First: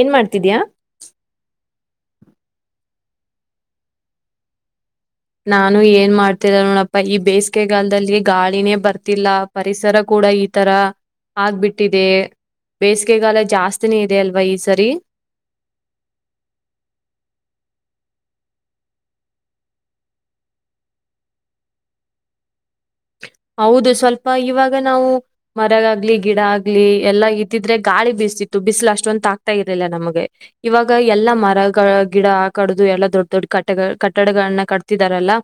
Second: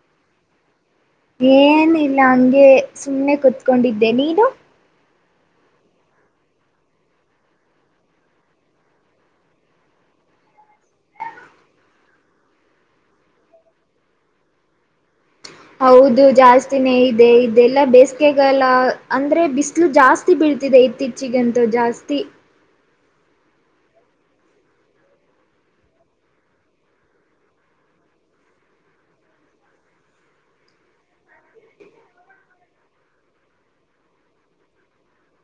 ಏನ್ ಮಾಡ್ತಿದಿಯಾ. ಏನಿಲ್ಲ ಹಂಗೆ ಸುಮ್ಮ್ನೆ ಕುತ್ಕೊಂಡಿದ್ದೆ ನೀನು. ನಾನು ಏನ್ ಮಾಡ್ತರ ನೋಡಪ್ಪ ಈ ಬೇಸಿಗೆಗಾಲದಲ್ಲಿ ಗಾಳಿನೇ ಬರ್ತಿಲ್ಲ ಪರಿಸರ ಕೂಡ. ಕೂಡ ಈ ತರ ಆಗ್ಬಿಟ್ಟಿದೆ. ಬೇಸಿಗೆಗಾಲ ಜಾಸ್ತಿನೇ ಇದೆ ಅಲ್ವಾ ಈ ಸರಿ. ಹೌದು ಜಾಸ್ತಿನೇದೆ ಇದೆಲ್ಲಾ ಬೇಸಿಗೆಗಾಲ ಅಂದ್ರೆ ಬಿಸಿಲು ಜಾಸ್ತಿ ಬಿಡ್. ತಿದೆ ಇತ್ತೀಚಿಗಂತೂ ಜಾಸ್ತಿ. ಹೌದು ಸ್ವಲ್ಪ ಇವಾಗ ನಾವು ಮರಗಾಗಗ್ಲಿ ಗಿಡ ಆಗ್ಲಿ ಎಲ್ಲಾ ಇತ್ತಿದ್ರೆ ಗಾಳಿ ಬಿ. ಬಿಸಿಲು ಅಷ್ಟೊಂತ ಆಗ್ತಾ ಇರಲಿಲ್ಲ ನಮಗೆ ಇವಾಗ ಎಲ್ಲಾ ಮರ ಗಿಡ ಕಡದು ಎಲ್ಲಾ ದೊಡ್ಡ. ದೊಡ್ಡ ಕಟ್ಟ ಕಟ್ಟಡಗಳನ್ನ ಕಟ್ತಿದಾರಲ್ಲಾ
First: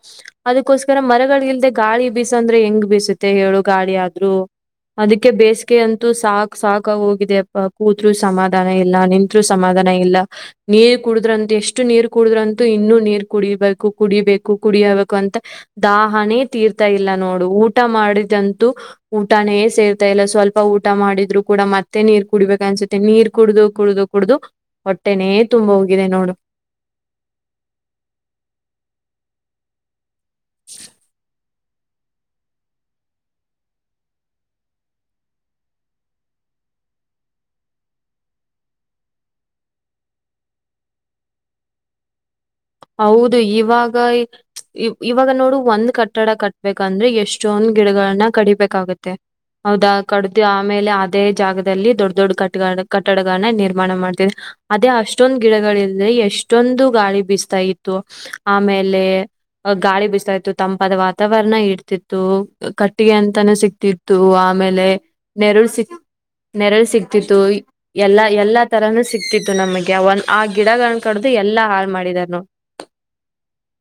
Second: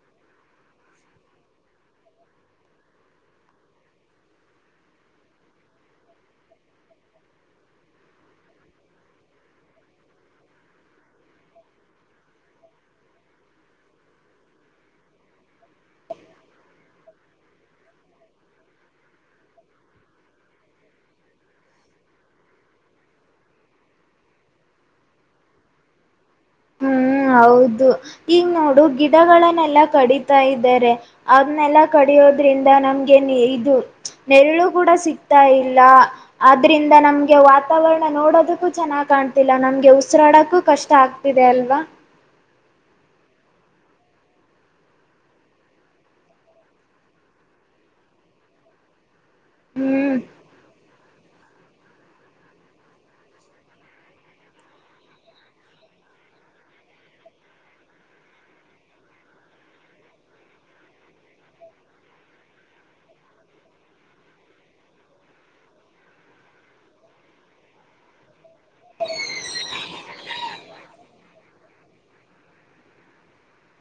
ಅದಕ್ಕೋಸ್ಕರ ಮರಗಳ ಇಲ್ದೆ ಗಾಳಿ ಬೀಸಂದ್ರ. ಹೆಂಗ್ ಬಿಸುತ್ತೆ ಹೇಳು ಗಾಳಿಯಾದ್ರು. ಅದಕ್ಕೆ ಬೇಸಿಗೆ ಅಂತೂ ಸಾಕ್ ಸಾಕ ಹೋಗಿದ ಅಪ್ಪ ಕೂತ್ರು ಸಮಾಧಾನ ಇಲ್ಲ ನಿಂತ್ರು ಸಮಾಧಾನ. ಇಲ್ಲ ನೀರು ಕುಡಿದ್ರಂತ ಎಷ್ಟು ನೀರು ಕುಡುದ್ರಂತೂ ಇನ್ನುೂ ನೀರ್ ಕುಡಿಬೇಕು ಕುಡಿಬೇಕು ಕುಡಿ. ಕುಡಿಹಬೇಕು ಅಂತ ದಾಹನೆ ತೀರ್ತಾ ಇಲ್ಲ ನೋಡ. ಊಟ ಮಾಡಿದಂತೂ ಊಟಾನೇ ಸೇರ್ತಾ ಇಲ್ಲ ಸ್ವಲ್ಪ ಊಟ ಮಾಡಿದ್ರು ಕೂಡ ಮತ್ತೆ ನೀರ್ ಕು. ಕುಡಿಬೇಕ ಅನ್ಸುತ್ತೆ ನೀರ್ ಕುಡಿದು ಕುಡಿದು ಕುಡಿದು ಹೊಟ್ಟೆನೇ ತುಂಬಾ ಹೋಗಿದೆ ನೋಡು. ಹ್ಮ್ ಹೌದು ಈಗ ನೋಡು ಗಿಡಗಳನ್ನೆಲ್ಲಾ ಕಡಿತಾ ಇದ್ದಾರೆ. ಅನ್ನೆಲ್ಲ ಕಡಿಯೋದ್ರಿಂದ ನಮ್ಗೆ ಇದು ನೆರಳು ಕೂಡ ಸಿಗ್ತಾ ಇಲ್ಲ. ಆದರಿಂದ ನಮಗೆ ವಾತಾವರಣ ನೋಡೋದಕ್ಕೂ ಚೆನ್ನಾಗಿ ಕಾಣ್ತಿಲ್ಲ ನಮಗೆ ಉಸಿರಾಡೋಕ್ಕೂ ಕಷ್ಟ ಆಗ್. ಇದೆ ಅಲ್ವಾ. ಹೌದು ಇವಾಗ ಇವಾಗ ನೋಡು ಒಂದ್ ಕಟ್ಟಡ ಕಟ್ಬೇಕಂದ್ರೆ ಎಷ್ಟೊಂದ. ಗಿಡಗಳನ್ನ ಕಡಿಬೇಕಾಗುತ್ತೆ ಹೌದಾ ಹ್ಮ್ ಕಡದು ಆಮೇಲೆ ಆದ. ಅದೇ ಜಾಗದಲ್ಲಿ ದೊಡ್ಡ ದೊಡ್ಡ ಕಟ್ಟ ಕಟ್ಟಡಗಳನ್ನ ನಿರ್ಮಾಣ ಮಾಡ್ತವಿ ಅದೇ ಅಷ್ಟೊಂದ್ ಗಿಡಗಳಲ್ದೆ. ಎಷ್ಟೊಂದು ಗಾಳಿ ಬಿಸತಾ ಇತ್ತು ಆಮೇಲೆ. ಗಾಳಿ ಬಿಸ್ತಾ ಇತ್ತು ತಂಪಾದ ವಾತಾವರಣ ಇಡ್ತಿತ್ತು ಕಟ್ಟಿಗೆ ಅಂತಾನ ಸಿಕ್ತಿತ್ತು. ಆಮೇಲೆ ನೆರಳ ಸಿಗ್. ನೆರಳು ಸಿಕ್ತಿತ್ತು ಎಲ್ಲಾ ಎಲ್ಲಾ ತರಾನೂ ಸಿಕ್ತಿತ್ತು ನಮಗೆ ಅವನ್ ಆ ಗಿಡಗಳ ಕಡ್ದ. ಎಲ್ಲಾ ಹಾಳ್ ಮಾಡಿದರೆ ನೋಡು.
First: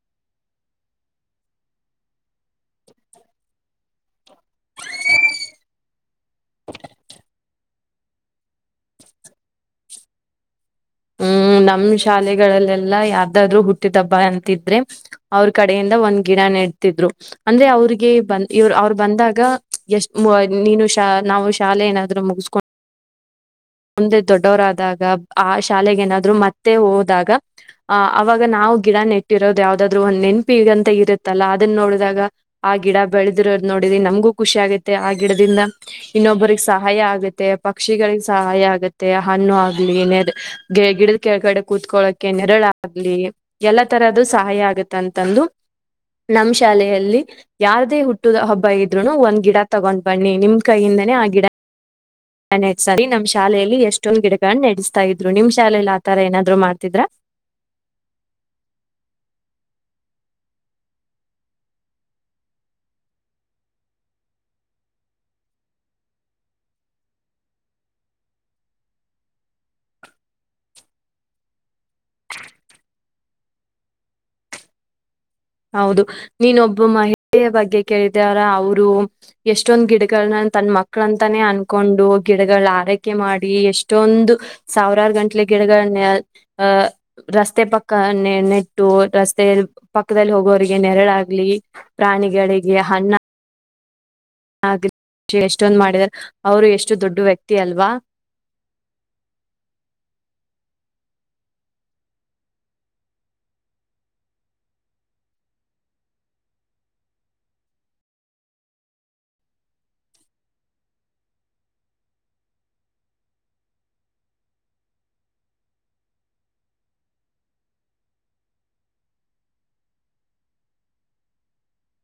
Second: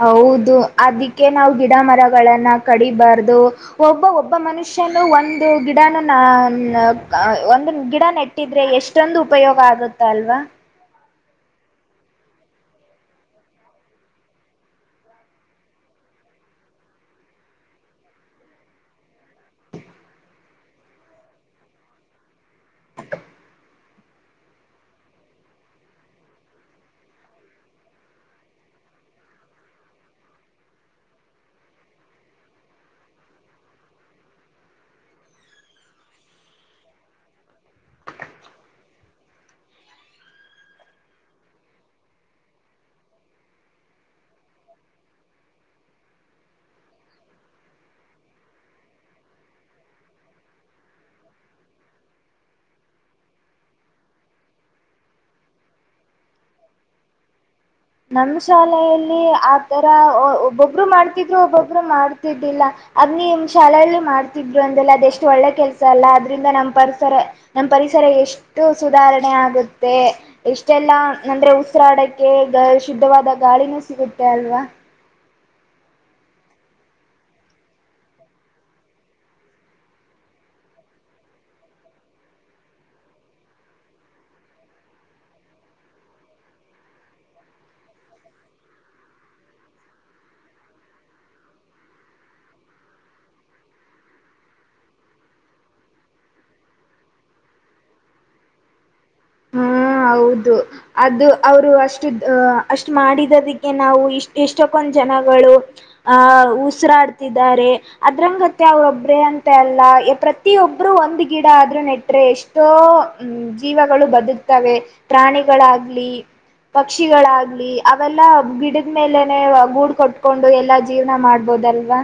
ಹೌದು ಅದಕ್ಕೆ ನಾವು ಗಿಡ ಮರಗಳನ್ನ ಕಡಿಬಾರ್ದು ಒಬ್ಬ ಒಬ್ಬ ಒಬ್ಬ ಮನುಷ್ಯನು ಒಂದು ಗಿಡನ ಒಂದು ಗಿಡ ನೆಟ್ಟಿದ್ರೆ ಎಷ್ಟೊಂದು ಉಪಯೋಗ ಆಗುತ್ತ ಅಲ್ವಾ ಹ್ಮ್ ನಮ್ ಶಾಲೆಗಳಲ್ಲೆಲ್ಲಾ ಯಾರ್ಧಾದ್ರೂ ಹುಟ್ಟಿದ ಅಂತಿದ್ರೆ ಅವ್ರ ಕಡೆಯಿಂದ ಒಂದ್ ಗಿಡ ಿದ್ರು ಅಂದ್ರೆ ಅವ್ರಿಗೆ ಅವ್ರು ಬಂದಾಗ ಎಷ್ಟ ನೀನು ನಾವು ಶಾಲೆ ಏನಾದ್ರೂ ಮುಗಿಸಿಕೊಂಡು ಒಂದೆ ದೊಡ್ಡವರಾದಾಗ ಆ. ಶಾಲೆೆಗೆ ಏನಾದ್ರು ಮತ್ತೆ ಹೋದಾಗ. ಆ ಅವಾಗ ನಾವು ಗಿಡ ನೆಟ್ಟಿರೋದು ಯಾವ್ದಾದ್ರು ನೆನಪು ಈಗಂತ ಇರುತ್ತಲ್ಲ ಅದನ್ನ ನೋಡಿದಾಗ. ಆ ಗಿಡ ಬೆಳೆದಿರೋದ್ ನೋಡಿದ್ರಿ ನಮ್ಗು ಖುಷಿ ಆಗುತ್ತೆ ಆ ಗಿಡದಿಂದ ಇನ್ನೊಬ್ಬರಿಿಗೆ ಸಹಾಯ ಆಗುತ್ತೆ ಪಕ್ಷಿಗಳಿಗೆ ಸಹಾಯ ಆಗತ್ತೆ ಹಣ್ಣು ಆಗ್ಲಿ ನೆ ಗ ಗಿಡದ ಕೆಳಗಡೆ ಕೂತ್ಕೊಳಕೆ ನೆರಳಾಗ್ಲಿ ಎಲ್ಲಾ ತರದ ಸಹಾಯ ಆಗುತ್ತೆ ಅಂತಂದು ನಮ್ ಶಾಲೆಯಲ್ಲಿ ಯಾವ್ದೇ ಹುಟ್ಟದ ಹಬ್ಬ ಇದ್ರುನು ಒಂದ್ ಗಿಡ ತಗೊಂಡ್ ಬನ್ನಿ ನಿಮ್ ಕೈಯಿಂದ ೇ ಆಗಿಡ ಹ ಸರಿ ನಮ್ ಶಾಲೆಯಲ್ಲಿ ಎಷ್ಟೊಂದು ಗಿಡಗಳನ್ನ ನಡೆಸ್ತಾ ಇದ್ರು ನಿಮ್ ಶಾಲೆಯಲ್ಲಿ ಆತರ ಏನಾದ್ರು ಮಾಡ್ತಿದ್ರಾ [unintelligible] ನಮ್ಮ ಶಾಲೆಯಲ್ಲಿ ಆತರ ಒಬ್ಬೊಬ್ರು ಮಾಡ್ತಿದ್ರು ಒಬ್ಬೊಬ್ಬರು ಮಾಡ್ತಿದ್ದಿಲ್ಲ ಅದ್ ನೀಮ್ ಶಾಲೆಯಲ್ಲಿ ಮಾಡ್ತಿದ್ರು ಅಂದಲ್ಲ ಅದೆ ಎಷ್ಟು ಒಳ್ಳೆ ಕೆಲಸ ಅಲ್ಲ ಅದ್ರಿಂದ ನಮ್ಮ್ ಪರಿಸರ ನಮ್ ಪರಿಸ ಪರಿಸರ ಎಷ್ಟು ಸುಧಾರಣೆ ಆಗುತ್ತೆ ಎಷ್ಟೆಲ್ಲಾ ನಂದ್ರೆ ಉಸಿರಾಡಕ್ಕೆ ಗಸ್ ಶುದ್ಧವಾದ ಗಾಳಿನೂ ಸಿಗುತ್ತೆ ಅಲ್ವಾ ಹೌದು ನೀನ್ೊಬ್ಬ ಮಹಿಳೆಯ ಬಗ್ಗೆ ಕೇಳಿದಾರ ಅವರು ಎಷ್ಟೊಂದ ಗಿಡಗಳನ್ನ ತನ್ನ ಮಕ್ಕಳ ಅಂತಾನೇ ಅನ್ಕೊಂಡು ಗಿಡಗಳ ಆರೈಕೆ ಮಾಡಿ ಎಷ್ಟೊಂದು ಸಾವಿರಾರು ಗಂಟ್ಲೆ ಗಿಡಗಳನ್ನ ರಸ್ತೆ ಪಕ್ಕ ನೆ ನೆಟ್ಟು ರಸ್ತೆ ಪಕ್ಕದಲ್ಲಿ ಹೋಗೋರಿಗೆ ನೆರಳಾಗ್ಲಿ ಪ್ರಾಣಿಗಳಿಗೆ ಹಣ್ಣ ಎಷ್ಟೊಂದು ಮಾಡಿದರೆ ಅವರು ಎಷ್ಟು ದೊಡ್ಡು ವ್ಯಕ್ತಿ ಅಲ್ವಾ [inaudible] ಹಾ ಹೌದು ಅದು ಅವರು ಅಷ್ಟು ಅಷ್ಟ ಮಾಡಿದದಕ್ಕೆ ನಾವು ಇಷ್ಟ ಇಷ್ಟಕ್ಕೊ ಜನಗಳು ಆ ಉಸಿರಾಡ್ತಿದಾರೆ ಪ್ರತಿಯೊಬ್ರುೂ ಒಂದು್ ಗಿಡ ಆದ್ರೂ ನೆಟ್ರೆ ಎಷ್ಟೋ ಜೀವ ಬದುಕ್ತವೆ ಪ್ರಾಣಿಗಳಾಗ್ಲಿ ಪಕ್ಷಿಗಳಾಗ್ಲಿ ಅವೆಲ್ಲಾ ಗಿಡದ್ಮೇಲೆನೆ ಗೂಡ್ ಕೊಟ್ಕೊಂಡು ಎಲ್ಲಾ ಜೀವನ ಮಾಡ್ಬೋದು ಹೌದಲ್ವಾ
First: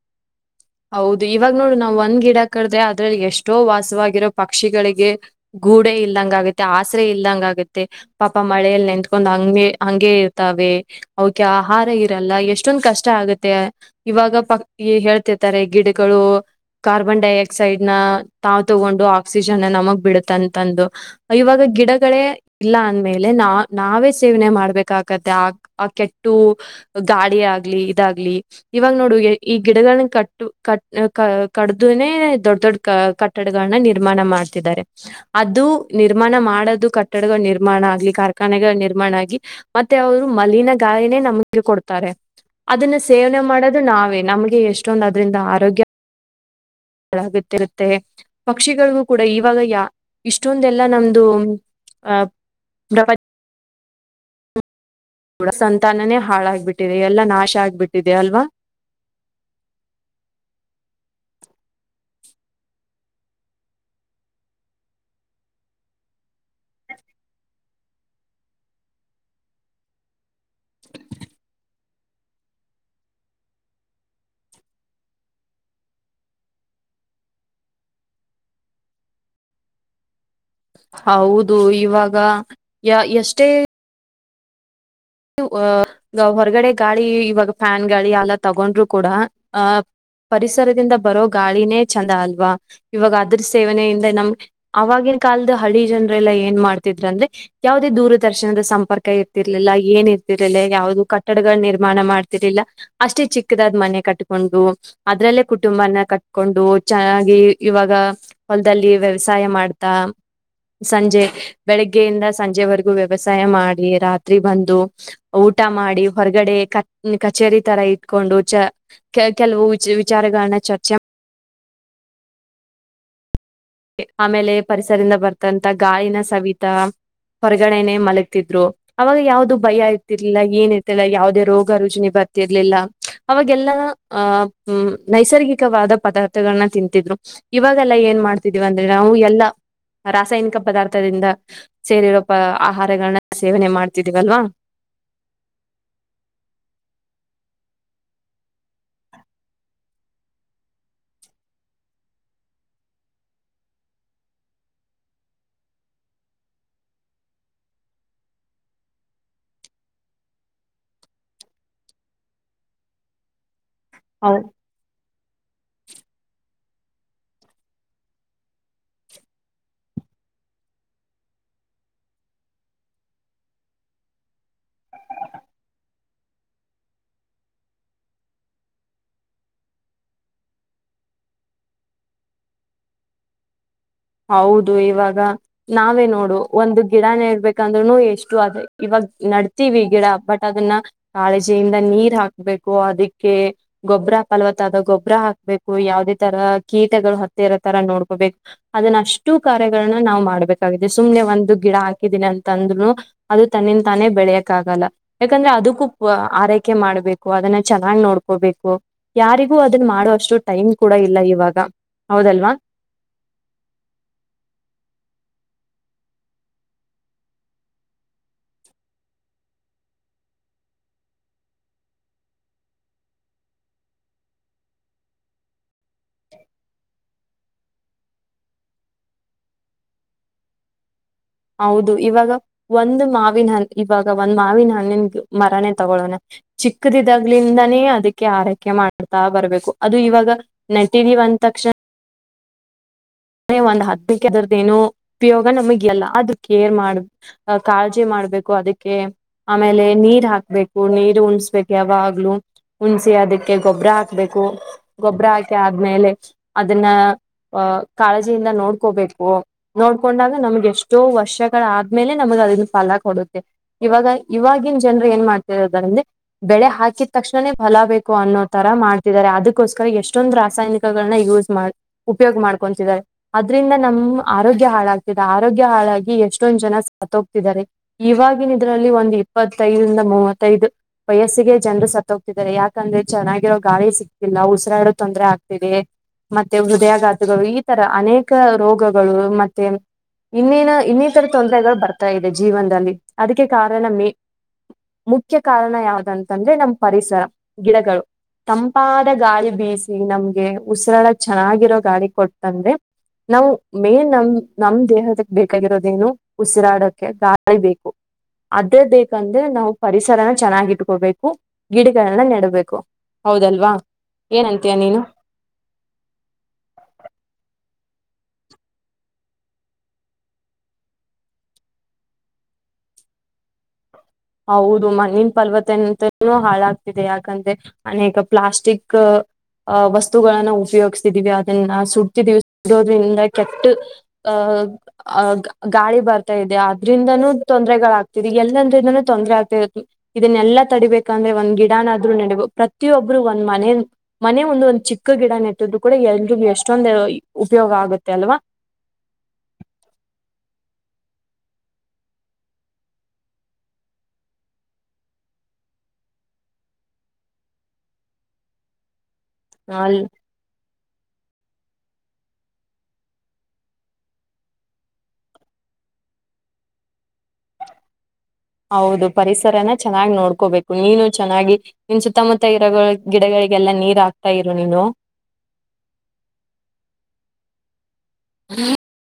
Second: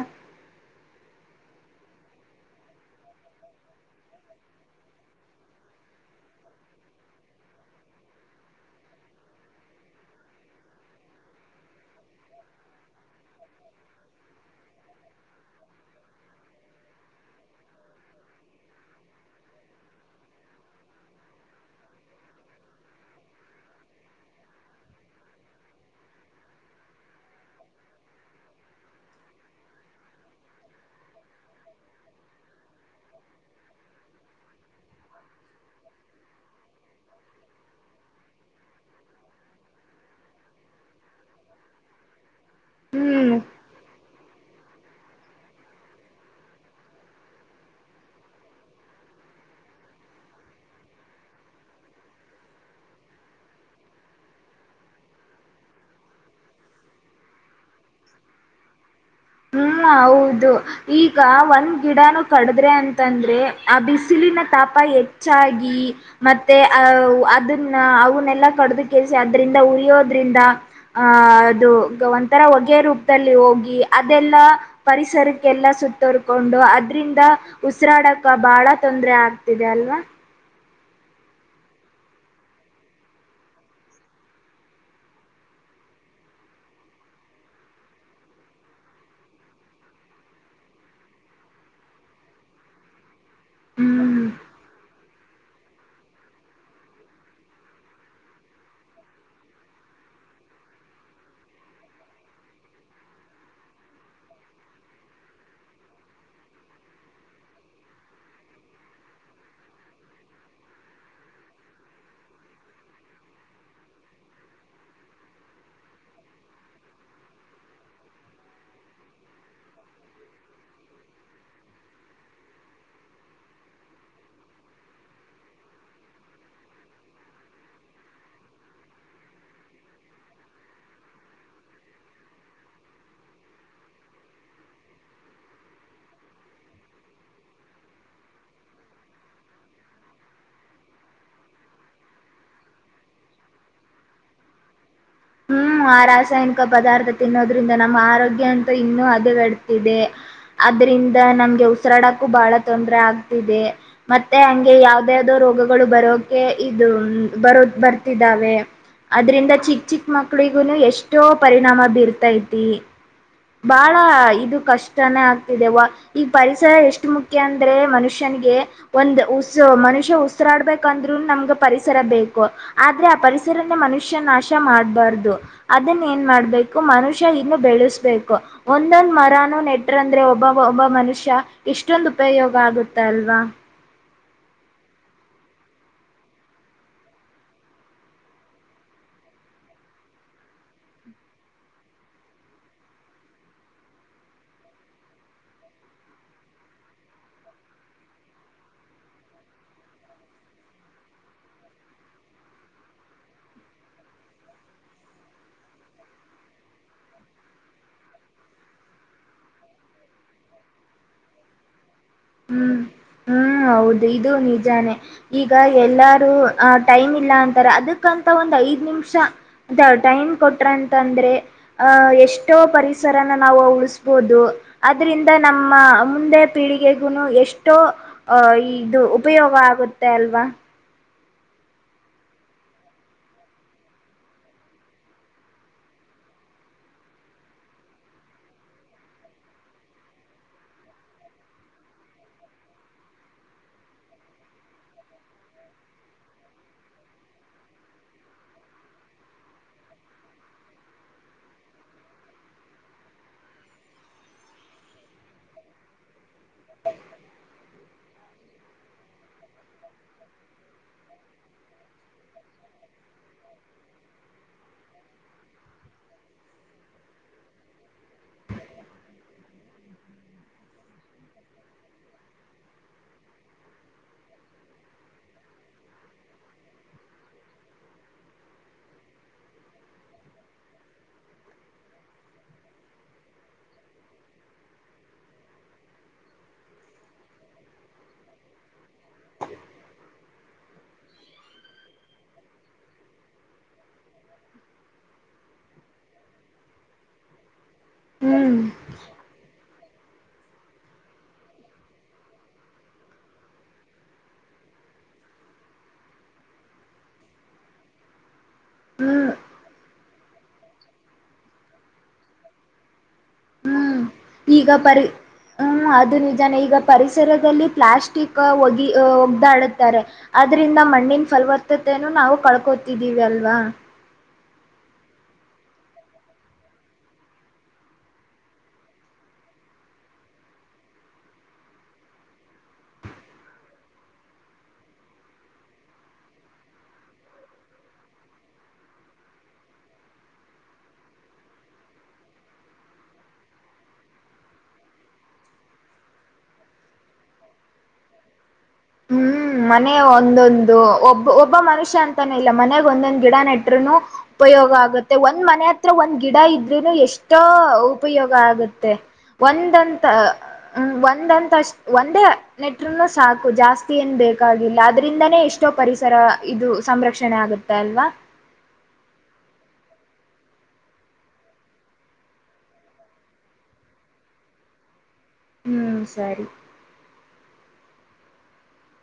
ಹೌದು ಇವಾಗ ನೋಡು ನಾವ್ ಒಂದ್ ಗಿಡ ಕಡಿದ್ರೆ ಅದ್ರಲ್ಲಿ ಎಷ್ಟೋ ವಾಸವಾಗಿರೋ ಪಕ್ಷಿಗಳಿಗೆ ಗೂಡೆ ಇಲ್ದಂಗ ಆಗುತ್ತೆ ಆಸರೆೆ ಇಲ್ದಂಗ ಆಗತ್ತೆ ಪಾಪ ಮಳೆಯಲ್ಲಿ ನೆತ್ಕೊಂಡ ಹಂಗೆ ಹಂಗಗೆ ಇರ್ತಾವೆ ಅವಕ್ಕೆ ಆಹಾರ ಇರಲ್ಲ ಎಷ್ಟೊಂದ ಕಷ್ಟ ಆಗುತ್ತೆ ಇವಾಗ ಪ ಹೇಳ್ತೇ ತ್ತಾರೆ ಗಿಡಗಳು ಕಾರ್ಬನ್ ಡೈಆಕ್ಸೈಡ್ ನ ತಾವ್ ತಗೊಂಡು ಆಕ್ಸಿಜನ್ ಗಿಡಗಳೇ ಇಲ್ಲ ಅಂದ್ಮೇಲೆ ನಾ ನಾವೇ ಸೇವನೆ ಮಾಡ್ಬೇಕಾಗತ್ತೆ ಆ ಆ ಕೆಟ್ಟು ಗಾಡಿ ಆಗ್ಲಿ ಇದಾಗಲಿ ಇವಾಗ ನೋಡು ಈ ಗಿಡಗಳನ್ನ ಕಟ್ಟ ಕ ಕಡುಧೆನೆ ದೊಡ್ಡ ದೊಡ್ಡ ಕ ಕಟ್ಟಡಗಳನ್ನ ನಿರ್ಮಾಣ ಮಾಡ್ತಿದ್ದಾರೆ ಅದು ನಿರ್ಮಾಣ ಮಾಡದು ಕಟ್ಟಡಗಳ ನಿರ್ಮಾಣ ಆಗ್ಲಿ ಕಾರ್ಖಾನೆಗಳ ನಿರ್ಮಾಣ ಆಗಲಿ ಮತ್ತೆ ಅವರು ಮಲಿನ ಗಾಳಿನೇ ನಮಗೆ ಕೊಡ್ತಾರೆ ಅದನ್ನ ಹ್ಮ್ ಸೇವನೆ ಮಾಡೋದು ನಾವೇ ನಮಗೆ ಎಷ್ಟೊಂದ ಅದ್ರಿಂದ ಆರೋಗ್ಯ ಗೊತ್ತಿರುತ್ತೆ ಪಕ್ಷಿಗಳಿಗೂ ಕೂಡ ಇವಾಗ ಯ ಇಷ್ಟೊಂದೆಲ್ಲ ನಮ್ದು ಆ ಡ ಸಂತಾನನೇ ಹಾಳಾಗಬಿಟ್ಟಿದೆ ಎಲ್ಲ ನಾಶ ಆಗ್ಬಿಟ್ಟಿದೆ ಅಲ್ವಾ ಹ್ಮ್ ಹೌದು ಈಗ ಒಂದ್ ಗಿಡನು ಕಡದ್ರೆ ಅಂತಂದ್ರೆ ಆ ಬಿಸಿಲಿನ ತಾಪ ಹೆಚ್ಚಾಗಿ ಮತ್ತೆ ಅ ಅದನ್ನ ಅವನ್ನೆಲ್ಲ ಕಡ ಕೆೇಳಸಿ ಅದರಿಂದ ಅಡಿಯೋದ್ರಿಂದ ಆಹ ಅದು ಒಂಥರ ಹೊಗೆ ರೂಪದಲ್ಲಿ ಹೋಗಿ ಅದೆಲ್ಲಾ ಪರಿಸರಕ್ಕೆಲ್ಲಾ ಸುತ್ತರ್ಕೊಂಡು ಅದ್ರಿಂದ ಉಸಿರಾಡಕ ಬಹಳ ತೊಂದ್ರೆ ಆಗ್ತಿದೆ ಅಲ್ವಾ ಹೌದು ಇವಾಗ ಯ ಎಷ್ಟೇ ಹೊರಗಡೆ ಗಾಳಿ ಇವಾಗ ಫ್ಯಾನ್ ಗಾಳಿ ಎಲ್ಲ ತಗೊಂಡ್ರು ಕೂಡ ಅಹ ಪರಿಸರದಿಂದ ಬರೋ ಗಾಳಿನೇ ಚಂದ ಅಲ್ವಾ ಇವಾಗಾದ ಅದ ಸೇವನೆಯಿಂದ ಹ್ಮ್ ನಮ್ ಅವವಾಗಿನ ಕಾಲದ ಹಳಿ ಜನಲ್ಲ ಏನ್ ಮಾಡ್ತಿದ್ರ ಅಂದ್ರೆ ಯಾವುದೇ ದೂರದರ್ಶನದ ಸಂಪರ್ಕ ಇರ್ತಿರ್ಲಿಲ್ಲ ಏನ್ ಇರ್ತಿರಲ್ಲ ಯಾವವು್ದ ಕಟ್ಟಡಗಳ ನಿರ್ಮಾಣ ಮಾಡ್ತಿರ್ಲಿಲ್ಲ ಅಷ್ಟೇ ಚಿಕ್ಕದಾದ್ ಮನೆ ಕಟ್ಕೊಂಡು ಅದ್ರಲ್ಲೇ ಕುಟುಂಬನ ಕಟ್ಕೊಂಡು ಚೆನ್ನಾಗಿ ಇವಾಗ ಹೊಲದಲ್ಲಿ ವ್ಯವಸಾಯ ಮಾಡ್ತ ಸಂಜೆ ಬೆಳಗ್ಗೆಯಿಂದ ಸಂಜೆವರೆಗೂ ವ್ಯವಸಾಯ ಮಾಡಿ ರಾತ್ರಿ ಬಂದ ಊಟ ಮಾಡಿ ಹೊರಗಡೆ ಕಚೇರಿ ತರ ಇಟ್ಕೊಂಡು ಕೆ ಕೆಲವು ವಿ ವಿಚಾರಗಳನ್ನ ಚರ್ಚೆ ಆಮೇಲೆ ಪರಿಸರದಿಂದ ಬರ್ತಂತ ಗಾಳಿನ ಸವಿತಾ ಹೊರಗಡೆನೆ ಮಲಗ್ತಿದ್ರು ಅವಾಗ ಯಾವ್ದು ಭಯ ಇರ್ತಿಿಲ್ಲ ಏನಿರ್ತಿಲ್ಲ ಯಾವುದೇ ರೋಗ ರುಜಿನಿ ಬರ ಗತ್ತಿರ್ಲಿಲ್ಲ ಅವಾಗೆಲ್ಲಾ ಆಹ ನೈಸರ್ಗಿಕವಾದ ಪದಾರ್ಥಗಳನ್ನ ತಿಂತಿದ್ರು ಇವಾಗೆಲ್ಲಾ ಏನ್ ಮಾಡ್ತಿದೀವಂದ್ರೆ ನಾವು ಎಲ್ಲಾ ರಾಸಾಯನಿಕ ಪದಾರ್ಥದಿಂದ ಸೇರಿರೋ ಪ ಆಹಾರಗಳನ್ನ ಸೇವನೆ ಮಾಡ್ತಿದೀವಲ್ವಾ [inaudible] ಹ್ಮ್ ಆ ರಾಸಾಯನಿಕ ಪದಾರ್ಥ ತಿನ್ನೋದ್ರಿಂದ ನಮ್ಮ ಆರೋಗ್ಯ ಅಂತ ಇನ್ನೂ ಅದಗೆಡ್ತಿದೆ ಅದ್ರಿಂದ ನಮ್ಗೆ ಉಸಿರಾಡಕ್ಕೂ ಬಹಳ ತೊಂದರೆ ಆಗ್ತಿದೆ ಮತ್ತೆ ಹಂಗೆ ಯಾವ್ದ ಯಾವ್ದೋ ರೋಗ ಬರೋಕೆ ಇದು ಬರ ಬರ್ತಿದ್ದಾವೆ ಅದ್ರಿಂದ ಚಿಕ್ಕ ಚಿಕ್ಕ ಮಕ್ಳ ಮಕ್ಕಳಿಗು ಎಷ್ಟೋ ಪರಿಣಾಮ ಬೀರ್ತೈತಿ ಬಾಳ ಇದು ಕಷ್ಟನೇ ಆಗ್ತ ಈಗ ಪರಿಸರ ಎಷ್ಟು ಮುಖ್ಯ ಅಂದ್ರೆ ಮನುಷ್ಯನಿಗೆ ಒಂದು ಉಸ್ ಮನುಷ್ಯ ಉ ಡ್ಬೇಕಂದ್ರು ನಮ್ಗೆ ಪರಿಸರ ಬೇಕು ಆದ್ರೆ ಆ ಪರಿಸರನ ಮನುಷ್ಯ ನಾಶ ಮಾಡ್ಬಾರ್ದು ಅದನ್ನ ಏನ್ ಮಾಡ್ಬೇಕು ಮನುಷ್ಯ ಇನ್ನು ಬೆಳೆಸಬೇಕು ಒಂದೊಂದ ಮರನ ನೆಟ್ರಂದ್ರೆ ಒಬ್ಬ ಒಬ್ಬ ಮರ ಮನುಷ್ಯ ಎಷ್ಟೊಂದು ಉಪಯೋಗ ಆಗುತ್ತ ಅಲ್ವಾ ಹೌದು ಇವಾಗ ನಾವೇ ನೋಡು ಒಂದು ಗಿಡಾನ ಇಡ್ಬೇಕಂದು ಎಷ್ಟು ಅದೇ ಇವಾಗ ನವಿ ಗಿಡ ಬಟ್ ಅದನ್ನ ಕಾಳಿಂದ ನೀರ್ ಹಾಕ್ಬೇಕು ಅದಕ್ಕೆ ಗೊ ಗೊಬ್ಬರ ಫಲವತಾದ ಗೊಬ್ಬರ ಹಾಕ್ಬೇಕು ಯಾವದೇ ತರ ಕೀಟಗಳು ಹತ್ತಿ ಇರೋ ತರ ನೋಡ್ಕೋಬೇಕು ಅದನ್ನ ಅಷ್ಟು ಕಾರ್ಯಗಳನ್ನ ನಾ್ ಮಾಡ್ಬೇಕಾಗಿದೆ ಸುಮ್ನೆ ಒಂದು ಗಿಡ ಹಾಕಿದೀನಿ ಅಂತಂದ್ನು ಅದು ತನ್ನ ನಿಂತಾನೇ ಬೆಳೆಯಕ ಆಾಗಲ್ಲ ಯಾಕಂದ್ರೆ ಅದಕ್ಕೂ ಆರೈಕೆ ಮಾಡ್ಬೇಕು ಅದನ್ನ ಚೆನ್ನಾಗ್ ನೋಡ್ಕೋಬೇಕು ಯಾರಿಗೂ ಅದನ್ನ ಮಾಡುವಷ್ಟು ಟೈಮ್ ಕೂಡ ಇಲ್ಲ ಇವಾಗ ಹೌದಲ್ವಾ ಹ ಹೌದು ಇದು ನಿಜಾನೇ ಈಗ ಎಲ್ಲಾರೂ ಟೈಮ್ ಇಲ್ಲ ಅಂತಾರೆ ಅದಕ್ಕಂತ ಒಂದ ಐದ್ ನಿಮಿಷ ಅದ ಟೈಮ್ ಕೊಟ್ರ ಅಂತ ಅಂದ್ರೆ ಅಹ ಎಷ್ಟೋ ಪರಿಸರನ ನಾವು ಉಳಸ್ಬೋದು ಅದ್ರಿಂದ ನಮ್ಮ ಮುಂದೆ ಪೀಳಿಗೆ ಎಷ್ಟೋ ಅಹ ಇದು ಉಪಯೋಗ ಆಗುತ್ತೆ ಅಲ್ವಾ ಹೌದು ಇವಾಗ ಒಂದ್ ಮಾವಿನ ಹ ಇವಾಗ ಒಂದ್ ಮಾವಿನ ಹಣ್ಣಿನ್ ಮರನೇ ತಗೊಳೋಣ ಚಿಕ್ಕದಿದಾಗ್ಲಿಂದಾನೇ ಅದಕ್ಕೆ ಆರೈಕೆ ಮಾಡ್ತಾ ಬರ್ಬೇಕು ಅದು ಇವಾಗ ನೆಟಿನ ತಕ್ಷಣ ಒಂದ್ ಹದಕ್ಕೆರದ ಏನ ಉಪಯೋಗ ನಮಗೆ ಎಲ್ಲ ಅದು ಕೇರ್ ಮಾಡ ಕಾಜಿ ಮಾಡ ಮಾಡ್ಬೇಕು ಅದಕ್ಕೆ ಆಮೇಲೆ ನೀರ್ ಹಾಕ್ಬೇಕು ನೀರು ಉಣಸ್ಬೇಕು ಯಾವಾಗ್ಲುೂ ಹುಣ್ಸಿ ಅದಕ್ಕೆ ಗೊಬ್ಬರ ಹಾಕ್ಬೇಕು ಗೊಬ್ಬರ ಹಾಕಿ ಆದ್ಮೇಲೆ ಅದನ್ನ ಅಹ ಕಾಳಜಿಯಿಂದ ನೋಡ್ಕೋಬೇಕು ನೋಡ್ಕೊಂಡಾಗ ನಮ್ಗೆ ಎಷ್ಟೋ ವರ್ಷಗಳಾದ್ಮೇಲೆ ನಮಗ್ ಅದನ್ನ ಫಲ ಕೊಡುತ್ತೆ ಇವಾಗ ಇವಾಗಿನ ಜನರು ಏನ್ ಮಾಡ್ತರದ ಅಂದ್ರೆ ಬೆಳೆ ಹಾಕಿದ ತಕ್ಷಣೇ ಲ ು ಅನ್ನೋ ತರ ಮಾಡ್ತಿದ್ದಾರೆ ಅದಕ್ಕೋಸ್ಕರ ಎಷ್ಟೊಂದು ರಾಸಾಯನಿಕಗಳನ್ನ ಯೂಸ್ ಮಾಡ ಉಪಯೋಗ ಮಾಡ್ ಕತಿದ್ದಾರೆ ಅದ್ರಿಂದ ನಮ್ ಆರೋಗ್ಯ ಹಾಳಾಗ್ತಿದೆ ಆರೋಗ್ಯ ಹಾಳಾಗಿ ಎಷ್ಟೊಂದ್ ಜನ ಸತ್ೋಗ್ತಿದ್ದಾರೆ ಇವಾಗಿನ ಇದ್ರಲ್ಲಿ ಒಂದು್ ಇಪ್ಪತ್ತೈದರಿಂದ ಮೂವತ್ತೈದು ವಯಸ್ಸಿಗೆ ಜನರು ಸತ್ತ ಹೋಗ್ತಿದ್ದಾರೆ ಯಾಕಂದ್ರೆ ಚೆನ್ನಾಗಿರೋ ಗಾಳಿ ಸಿಕ್ತಿಲ್ಲ ಉಸಿರಾಡೋ ತೊಂದ್ರರೆ ಆಗ್ತಿದೆ ಮತ್ತೆ ಹೃದಯ ಈ ತರ ಅನೇಕ ರೋಗಗಳು ಮತ್ತೆ ಇನ್ನೇನ ಇನ್ನಿತರ ತೊಂದರೆಗಳು ಬರ್ತಾ ಇದೆ ಜೀವನ್ದಲ್ಲಿ ಅದಕ್ಕೆ ಕಾರಣ ಮೇ ಮುಖ್ಯ ಕಾರಣ ಯಾವ್ದಂತಂದ್ರೆ ನಮ್ ಪರಿಸರ ಗಿಡಗಳು ಹ್ಮ್ ತಂಪಾದ ಗಾಳಿ ಬೀಸಿ ನಮ್ಗೆ ಉಸಿರಾಡಕ್ ಚೆನ್ನಾಗಿರೋ ಗಾಳಿ ಕೊಡ್ತಂದೆ ನಾವು ಮೇನ್ ನಮ್ ನಮ್ ದೇಹದಕ್ ಬೇಕಾಗಿರೋದೇನು ಉಸಿರಾಡಕ್ಕೆ ಗಾಳಿ ಬೇಕು ಅದೇ ಹ್ಮ್ ಬೇಕಂದ್ರೆ ನಾವು ಪರಿಸರನ ಚೆನ್ನಾಗಿಟ್ಕೊಬೇಕು ಗಿಡಗಳನ್ನ ನೆಡ್ಬೇಕು ಹೌದಲ್ವಾ ಹ್ಮ್ ಈಗ ಏನಂತೀಯ ನೀನು? ಪರಿ ಹ್ಮ ಅದು ನಿಜಾನೆ ಈಗ ಪರಿಸ್ ಪರಿಸರದಲ್ಲಿ ಪ್ಲಾಸ್ಟಿಕ್ ಹೋಗಿ ಹೋಗ್ದಾಡುತಾರೆ ಅದ್ರಿಂದ ಮಣ್ಣಿನ ಫಲವತ್ತತೆನು ನಾವು ಕಲ್ಕೊತಿದ್ದೀವಿ ಅಲ್ವಾ ಹೌದು ಮಣ್ಣಿನ ಪಲ್ವತೆ ಅಂತೂ ಹಾಳಾಗ್ತಿದೆ ಯಾಕಂದ್ರೆ ಅನೇಕ ಪ್ಲಾಸ್ಟಿಕ್ ಅ ವಸ್ತುಗಳನ್ನ ಉಪಯೋಗ್ಸ್ತಿದೀವಿ ಅದನ್ನ ಸುಟ್ತಿದೀವಿ ಸುಡೋದ್ರಿಂದ ಕೆಟ್ ಅ ಅ ಗಾಳಿ ಬರ್ತಾ ಇದೆ ಅದ್ರಿಂದನೂ ತೊಂದರೆಗಳಾಗ್ತಿದೆ ಎಲ್ಲಂದ್ರಿಂದಾನು ತೊಂದ್ರರೆ ಆಗ್ತ ತ್ತು ಇದನ್ನೆಲ್ಲಾ ತಡಿಬೇಕಂದ್ರೆ ಒಂದ್ ಗಿಡಾನಾಆದ್ರು ನಡಬೇ ಪ್ರತಿಯೊಬ್ರು ಒಂದ್ ಮನೆ ಮನೆ ಒಂದು ಒಂದು ಚಿಕ್ಕ ಗಿಡ ನೆಟ್ಟಿದ್ರು ಕೂಡ ಎಲ್ರಿಗೂ ಎಷ್ಟೊಂದು ಉಪಯೋಗ ಆಗುತ್ತೆ ಅಲ್ವಾ [inaudible] ಹ್ಮ್ ಮನೆ ಒಂದೊಂದು ಒಬ್ಬ ಒಬ್ಬ ಮನುಷ್ಯ ಅಂತಾನ ಇಲ್ಲ ಮನೆಗ್ ಒಂದೊಂದು ಗಿಡ ನೆಟ್ರುೂನು ಉಪಯೋಗ ಆಗತ್ತೆ ಒಂದ್ ಮನೆ ಹತ್ರ ಒಂದ್ ಗಿಡ ಇದ್ರೂನು ಎಷ್ಟೋ ಉಪಯೋಗ ಆಗತ್ತೆ ಅಲ್ ಒಂದಂತ ಹ ಒಂದಂತ ಅಷ್ಟ್ ಒಂದೇ ನೆಟ್ರುನು ಸಾಕು ಜಾಸ್ತಿ ಏನ್ ಬೇ ಕಾಗಿಲ್ಲ ಅದ್ರಿಂದಾನೇ ಎಷ್ಟೋ ಪರಿಸರ ಇದು ಸಂರಕ್ಷಣೆ ಆಗುತ್ತೆ ಅಲ್ವಾ ಹೌದು ಪರಿಸರನ ಚೆನ್ನಾಗ್ ನೋಡ್ಕೋಬೇಕು ನೀನು ಚೆನ್ನಾಗಿ ನಿನ್ ಸುತ್ತಮುತ್ತ ಇರ ಗಿಡಗಳ ಗೆಲ್ಲ ನೀರ್ ಆಗ್ತಾ ಇರು ನೀನು ಹ್ಮ್ ಸರಿ ಹ್ಮ